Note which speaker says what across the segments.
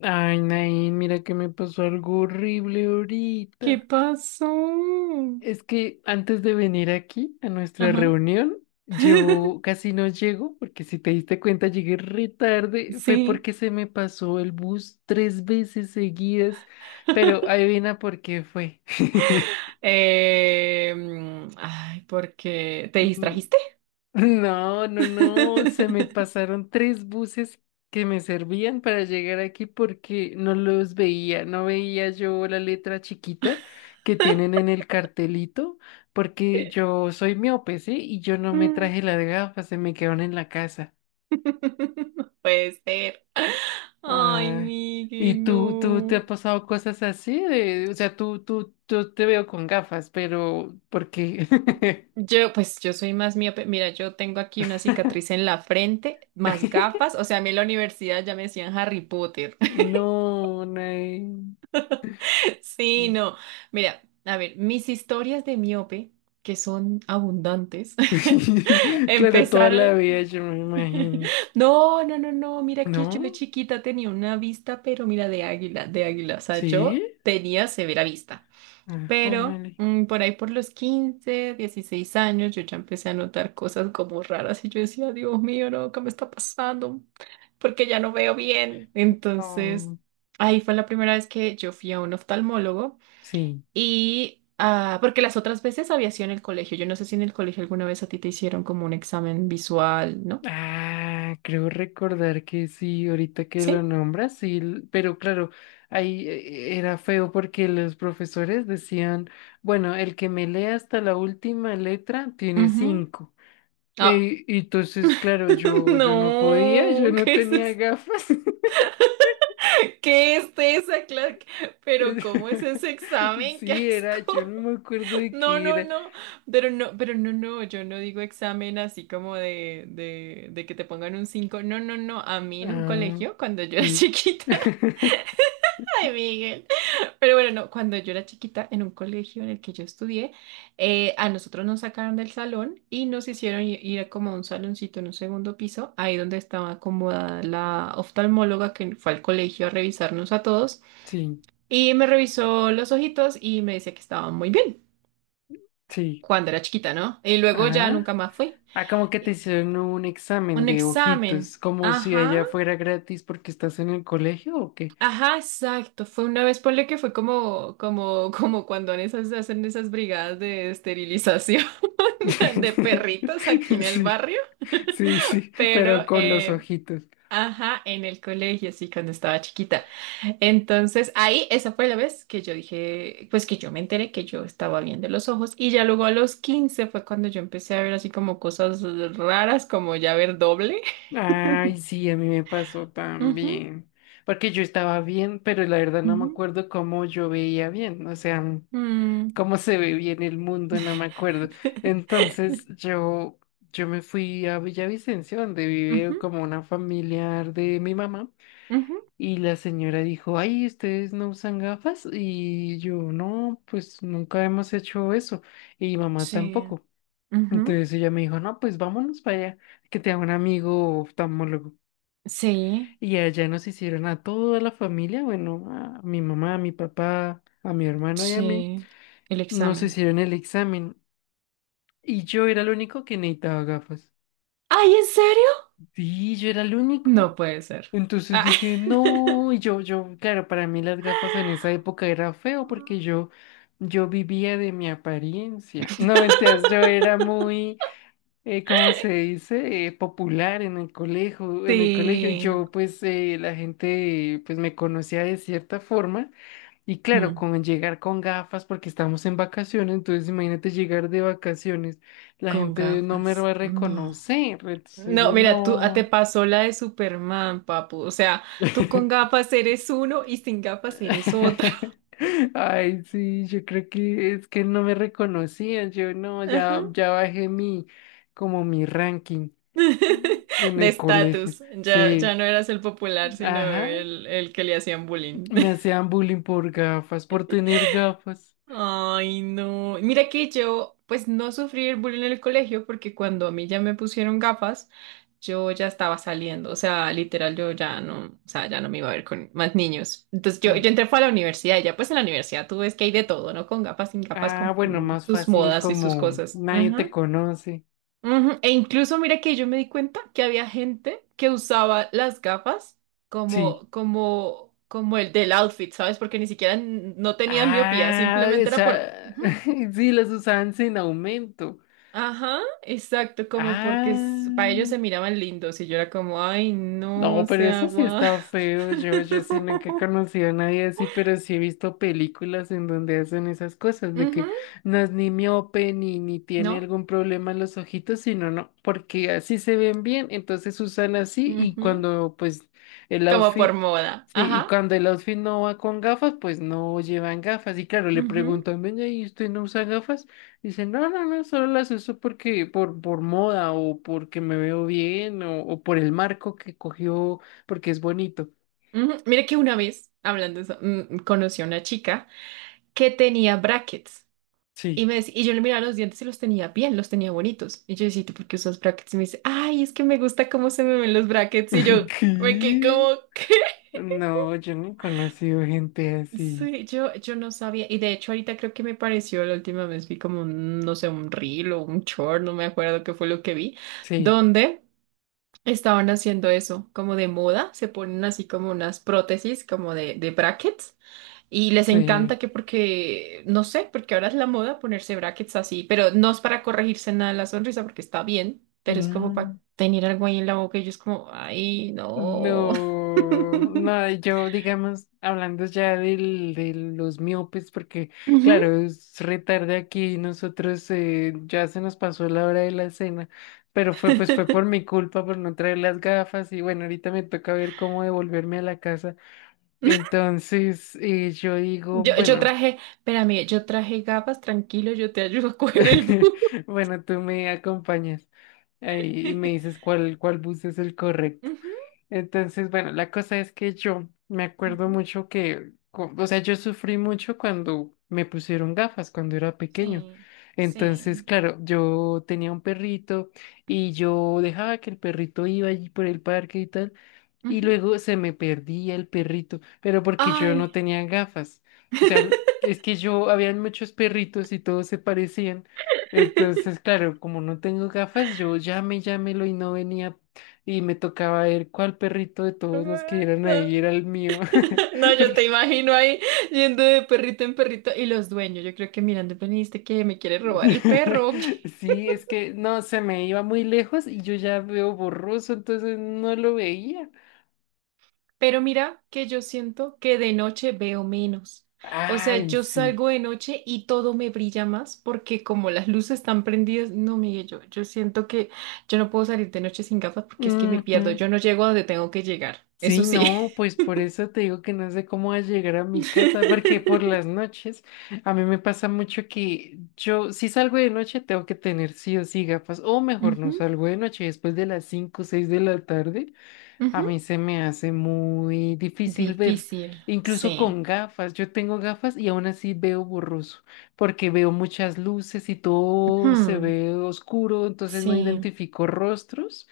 Speaker 1: Ay, Nain, mira que me pasó algo horrible
Speaker 2: ¿Qué
Speaker 1: ahorita.
Speaker 2: pasó?
Speaker 1: Es que antes de venir aquí a nuestra
Speaker 2: Ajá.
Speaker 1: reunión, yo casi no llego, porque si te diste cuenta llegué re tarde. Fue
Speaker 2: Sí.
Speaker 1: porque se me pasó el bus 3 veces seguidas. Pero adivina por qué fue.
Speaker 2: Ay, porque te distrajiste.
Speaker 1: No, no, no, se me pasaron tres buses que me servían para llegar aquí porque no los veía, no veía yo la letra chiquita que tienen en el cartelito, porque yo soy miope, ¿sí? Y yo no me
Speaker 2: Mm.
Speaker 1: traje las gafas, se me quedaron en la casa.
Speaker 2: No puede ser. Ay,
Speaker 1: Ay. ¿Y
Speaker 2: Miguel,
Speaker 1: tú, te
Speaker 2: no.
Speaker 1: ha pasado cosas así? O sea, yo te veo con gafas, pero ¿por qué?
Speaker 2: Yo, pues yo soy más miope. Mira, yo tengo aquí una cicatriz en la frente, más gafas. O sea, a mí en la universidad ya me decían Harry Potter.
Speaker 1: No, no hay.
Speaker 2: Sí, no. Mira, a ver, mis historias de miope, que son abundantes.
Speaker 1: Claro, toda
Speaker 2: Empezar
Speaker 1: la vida yo me imagino.
Speaker 2: No, no, no, no. Mira que yo de
Speaker 1: ¿No?
Speaker 2: chiquita tenía una vista, pero mira, de águila, de águila. O sea,
Speaker 1: ¿Sí?
Speaker 2: yo tenía severa vista.
Speaker 1: Ah, jue
Speaker 2: Pero por ahí por los 15 16 años, yo ya empecé a notar cosas como raras y yo decía, Dios mío, no, ¿qué me está pasando? Porque ya no veo bien. Entonces,
Speaker 1: no.
Speaker 2: ahí fue la primera vez que yo fui a un oftalmólogo
Speaker 1: Sí.
Speaker 2: y porque las otras veces había sido en el colegio. Yo no sé si en el colegio alguna vez a ti te hicieron como un examen visual, ¿no?
Speaker 1: Ah, creo recordar que sí, ahorita que lo
Speaker 2: Sí.
Speaker 1: nombras, sí, pero claro, ahí era feo porque los profesores decían, bueno, el que me lea hasta la última letra tiene
Speaker 2: Ujú.
Speaker 1: cinco.
Speaker 2: Ah,
Speaker 1: Y entonces, claro, yo no podía, yo
Speaker 2: no,
Speaker 1: no
Speaker 2: ¿qué es
Speaker 1: tenía
Speaker 2: eso?
Speaker 1: gafas.
Speaker 2: ¿Qué es esa clase? Pero ¿cómo es ese examen? ¡Qué
Speaker 1: Sí, era,
Speaker 2: asco!
Speaker 1: yo no me acuerdo de
Speaker 2: No,
Speaker 1: qué
Speaker 2: no,
Speaker 1: era.
Speaker 2: no. Pero no, pero no, no, yo no digo examen así como de que te pongan un 5. No, no, no. A mí en un
Speaker 1: Ah,
Speaker 2: colegio, cuando yo era
Speaker 1: sí.
Speaker 2: chiquita, ay, Miguel. Pero bueno, no, cuando yo era chiquita, en un colegio en el que yo estudié, a nosotros nos sacaron del salón y nos hicieron ir como a un saloncito en un segundo piso, ahí donde estaba acomodada la oftalmóloga que fue al colegio a revisarnos a todos
Speaker 1: Sí,
Speaker 2: y me revisó los ojitos y me decía que estaban muy bien
Speaker 1: sí.
Speaker 2: cuando era chiquita, ¿no? Y luego ya
Speaker 1: Ajá.
Speaker 2: nunca más fui.
Speaker 1: Ah, como que te
Speaker 2: Y-
Speaker 1: hicieron un examen
Speaker 2: Un
Speaker 1: de
Speaker 2: examen.
Speaker 1: ojitos, como si
Speaker 2: Ajá.
Speaker 1: allá fuera gratis porque estás en el colegio o qué.
Speaker 2: Ajá, exacto. Fue una vez, ponle que fue como, cuando en esas, hacen esas brigadas de esterilización. De perritos aquí en el
Speaker 1: Sí,
Speaker 2: barrio,
Speaker 1: sí, sí, pero
Speaker 2: pero
Speaker 1: con los ojitos.
Speaker 2: ajá, en el colegio, sí, cuando estaba chiquita. Entonces, ahí, esa fue la vez que yo dije, pues que yo me enteré que yo estaba viendo los ojos y ya luego a los 15 fue cuando yo empecé a ver así como cosas raras, como ya ver doble.
Speaker 1: Ay, sí, a mí me pasó
Speaker 2: Ujú,
Speaker 1: también. Porque yo estaba bien, pero la verdad no me
Speaker 2: ujú,
Speaker 1: acuerdo cómo yo veía bien. O sea,
Speaker 2: mm,
Speaker 1: cómo se ve bien el mundo, no me acuerdo. Entonces yo me fui a Villavicencio, donde vive
Speaker 2: ujú,
Speaker 1: como una familiar de mi mamá,
Speaker 2: ujú,
Speaker 1: y la señora dijo, ay, ¿ustedes no usan gafas? Y yo, no, pues nunca hemos hecho eso, y mamá
Speaker 2: sí,
Speaker 1: tampoco.
Speaker 2: ujú,
Speaker 1: Entonces ella me dijo, no, pues vámonos para allá, que te haga un amigo oftalmólogo.
Speaker 2: sí,
Speaker 1: Y allá nos hicieron a toda la familia, bueno, a mi mamá, a mi papá, a mi hermano y a mí,
Speaker 2: sí, el
Speaker 1: nos
Speaker 2: examen.
Speaker 1: hicieron el examen. Y yo era el único que necesitaba gafas.
Speaker 2: ¿Ay, en serio?
Speaker 1: Sí, yo era el único.
Speaker 2: No puede ser.
Speaker 1: Entonces
Speaker 2: Ah.
Speaker 1: dije, no, y claro, para mí las gafas en esa época era feo porque yo vivía de mi apariencia. No, mentiras, yo era muy, ¿cómo se dice? Popular en el colegio. Y
Speaker 2: Sí,
Speaker 1: yo, pues, la gente, pues, me conocía de cierta forma. Y claro,
Speaker 2: mm,
Speaker 1: con llegar con gafas porque estamos en vacaciones, entonces imagínate llegar de vacaciones, la
Speaker 2: con
Speaker 1: gente no me
Speaker 2: gafas.
Speaker 1: va a
Speaker 2: No.
Speaker 1: reconocer, entonces
Speaker 2: No,
Speaker 1: yo
Speaker 2: mira, tú te
Speaker 1: no.
Speaker 2: pasó la de Superman, papu. O sea, tú con gafas eres uno y sin gafas eres otro.
Speaker 1: Ay, sí, yo creo que es que no me reconocían, yo no,
Speaker 2: Ajá.
Speaker 1: ya bajé mi, como mi ranking en
Speaker 2: De
Speaker 1: el colegio,
Speaker 2: estatus. Ya, ya
Speaker 1: sí,
Speaker 2: no eras el popular, sino
Speaker 1: ajá,
Speaker 2: el que le hacían bullying.
Speaker 1: me hacían bullying por gafas, por tener gafas,
Speaker 2: Ay, no. Mira que yo, pues no sufrí el bullying en el colegio porque cuando a mí ya me pusieron gafas, yo ya estaba saliendo. O sea, literal, yo ya no, o sea, ya no me iba a ver con más niños. Entonces yo
Speaker 1: sí.
Speaker 2: entré fue a la universidad y ya pues en la universidad tú ves que hay de todo, ¿no? Con gafas, sin gafas,
Speaker 1: Ah,
Speaker 2: con
Speaker 1: bueno, más
Speaker 2: sus
Speaker 1: fácil
Speaker 2: modas y sus
Speaker 1: como
Speaker 2: cosas.
Speaker 1: nadie
Speaker 2: Ajá.
Speaker 1: te conoce.
Speaker 2: Ujú, e incluso mira que yo me di cuenta que había gente que usaba las gafas
Speaker 1: Sí.
Speaker 2: como, el del outfit, ¿sabes? Porque ni siquiera no tenían miopía,
Speaker 1: Ah, o
Speaker 2: simplemente era por.
Speaker 1: sea,
Speaker 2: Ujú.
Speaker 1: sí, las usaban sin aumento.
Speaker 2: Ajá, exacto, como porque para ellos
Speaker 1: Ah,
Speaker 2: se miraban lindos y yo era como, ay,
Speaker 1: no,
Speaker 2: no,
Speaker 1: pero
Speaker 2: se
Speaker 1: eso sí
Speaker 2: agua.
Speaker 1: está feo. Yo sí nunca he conocido a nadie así, pero sí he visto películas en donde hacen esas cosas, de
Speaker 2: Ujú,
Speaker 1: que no es ni miope ni tiene
Speaker 2: ¿no?
Speaker 1: algún problema en los ojitos, sino no, porque así se ven bien, entonces usan así y
Speaker 2: Ujú,
Speaker 1: cuando pues el
Speaker 2: como por
Speaker 1: outfit,
Speaker 2: moda,
Speaker 1: sí, y
Speaker 2: ajá.
Speaker 1: cuando el outfit no va con gafas, pues no llevan gafas. Y claro, le
Speaker 2: Ujú,
Speaker 1: preguntan, venga, ¿y usted no usa gafas? Dicen, no, no, no, solo las uso porque por moda o porque me veo bien o por el marco que cogió porque es bonito.
Speaker 2: ujú. Mira que una vez, hablando de eso, conocí a una chica que tenía brackets. Y,
Speaker 1: Sí.
Speaker 2: me, dec- y yo le miraba los dientes y los tenía bien, los tenía bonitos. Y yo decía, ¿tú por qué usas brackets? Y me dice, ay, es que me gusta cómo se me ven los brackets. Y yo me quedé
Speaker 1: ¿Qué?
Speaker 2: como, ¿qué?
Speaker 1: No, yo no he conocido gente así.
Speaker 2: Sí, yo no sabía. Y de hecho, ahorita creo que me pareció la última vez, vi como, un, no sé, un reel o un short, no me acuerdo qué fue lo que vi,
Speaker 1: Sí,
Speaker 2: donde estaban haciendo eso, como de moda, se ponen así como unas prótesis, como de brackets. Y les
Speaker 1: sí.
Speaker 2: encanta que porque, no sé, porque ahora es la moda ponerse brackets así, pero no es para corregirse nada la sonrisa porque está bien, pero es como para
Speaker 1: Mm.
Speaker 2: tener algo ahí en la boca y yo es como, ay, no.
Speaker 1: No, no, yo digamos, hablando ya de los miopes, porque
Speaker 2: Ujú.
Speaker 1: claro, es re tarde aquí, nosotros ya se nos pasó la hora de la cena, pero fue por mi culpa por no traer las gafas y bueno, ahorita me toca ver cómo devolverme a la casa. Entonces yo digo,
Speaker 2: Yo
Speaker 1: bueno,
Speaker 2: traje, espérame, yo traje gafas, tranquilo, yo te ayudo a coger el bus.
Speaker 1: bueno, tú me acompañas ahí y me dices cuál bus es el correcto.
Speaker 2: Ujú,
Speaker 1: Entonces, bueno, la cosa es que yo me acuerdo
Speaker 2: ujú,
Speaker 1: mucho que, o sea, yo sufrí mucho cuando me pusieron gafas, cuando era pequeño.
Speaker 2: sí,
Speaker 1: Entonces,
Speaker 2: sí.
Speaker 1: claro, yo tenía un perrito y yo dejaba que el perrito iba allí por el parque y tal y
Speaker 2: Ujú.
Speaker 1: luego se me perdía el perrito, pero porque yo no
Speaker 2: Ay.
Speaker 1: tenía gafas. O sea, es que yo, habían muchos perritos y todos se parecían. Entonces, claro, como no tengo gafas, yo llámelo y no venía. Y me tocaba ver cuál perrito de todos los que eran ahí era el mío.
Speaker 2: No, yo
Speaker 1: Porque
Speaker 2: te imagino ahí yendo de perrito en perrito y los dueños, yo creo que mirando, veniste que me quiere robar el perro. ¿O qué?".
Speaker 1: sí, es que no, se me iba muy lejos y yo ya veo borroso, entonces no lo veía.
Speaker 2: Pero mira que yo siento que de noche veo menos. O sea,
Speaker 1: Ay,
Speaker 2: yo
Speaker 1: sí.
Speaker 2: salgo de noche y todo me brilla más porque como las luces están prendidas, no, Miguel, yo siento que yo no puedo salir de noche sin gafas porque es que me pierdo,
Speaker 1: Ujú.
Speaker 2: yo no llego a donde tengo que llegar, eso
Speaker 1: Sí,
Speaker 2: sí.
Speaker 1: no, pues por eso te digo que no sé cómo vas a llegar a mi casa, porque por las noches a mí me pasa mucho que yo, si salgo de noche, tengo que tener sí o sí gafas, o mejor no
Speaker 2: Ujú,
Speaker 1: salgo de noche después de las 5 o 6 de la tarde. A
Speaker 2: ujú.
Speaker 1: mí se me hace muy difícil ver,
Speaker 2: Difícil,
Speaker 1: incluso
Speaker 2: sí.
Speaker 1: con gafas. Yo tengo gafas y aún así veo borroso, porque veo muchas luces y todo se
Speaker 2: Ujú.
Speaker 1: ve oscuro, entonces no
Speaker 2: Sí,
Speaker 1: identifico rostros.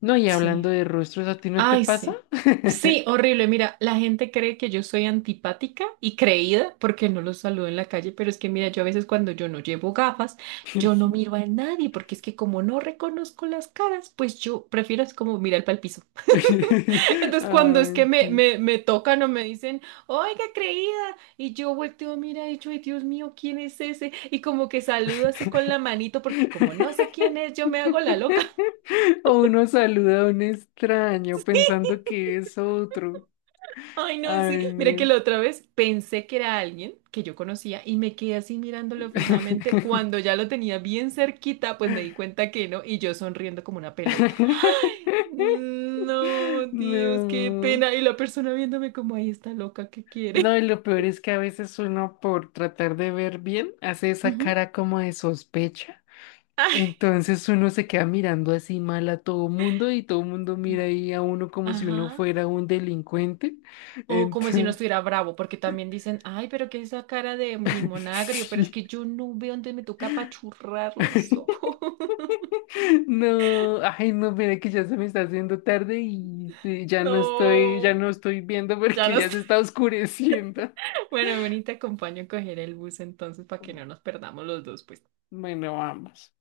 Speaker 1: No, y
Speaker 2: sí.
Speaker 1: hablando de rostros, ¿a ti no te
Speaker 2: Ay,
Speaker 1: pasa?
Speaker 2: sí. Sí, horrible. Mira, la gente cree que yo soy antipática y creída porque no los saludo en la calle, pero es que mira, yo a veces cuando yo no llevo gafas, yo no miro a nadie porque es que como no reconozco las caras, pues yo prefiero es como mirar para el piso. Entonces, cuando es que
Speaker 1: Ay, sí.
Speaker 2: me tocan o me dicen, oiga, creída, y yo volteo, mira, y yo, ay, Dios mío, ¿quién es ese? Y como que saludo así con la manito, porque como no sé quién es, yo me hago la loca.
Speaker 1: O uno saluda a un extraño pensando que es otro.
Speaker 2: Ay, no, sí.
Speaker 1: Ay,
Speaker 2: Mira que
Speaker 1: no.
Speaker 2: la otra vez pensé que era alguien que yo conocía y me quedé así mirándolo fijamente. Cuando ya lo tenía bien cerquita, pues me di cuenta que no y yo sonriendo como una pelota. No, Dios, qué
Speaker 1: No,
Speaker 2: pena. Y la persona viéndome como ahí está loca, ¿qué quiere?
Speaker 1: no, y lo peor es que a veces uno por tratar de ver bien hace esa
Speaker 2: Ujú.
Speaker 1: cara como de sospecha.
Speaker 2: Ay,
Speaker 1: Entonces uno se queda mirando así mal a todo mundo y todo mundo mira
Speaker 2: sí.
Speaker 1: ahí a uno como si uno
Speaker 2: Ajá.
Speaker 1: fuera un delincuente.
Speaker 2: O como si no
Speaker 1: Entonces,
Speaker 2: estuviera bravo, porque también dicen, ay, pero qué es esa cara de limón agrio, pero es
Speaker 1: sí.
Speaker 2: que yo no veo, entonces me toca apachurrar los ojos.
Speaker 1: No, ay, no, mira que ya se me está haciendo tarde y sí, ya no estoy,
Speaker 2: No,
Speaker 1: viendo
Speaker 2: ya
Speaker 1: porque
Speaker 2: no
Speaker 1: ya
Speaker 2: está.
Speaker 1: se está oscureciendo.
Speaker 2: Bueno, ven y te acompaño a coger el bus entonces para que no nos perdamos los dos, pues.
Speaker 1: Bueno, vamos.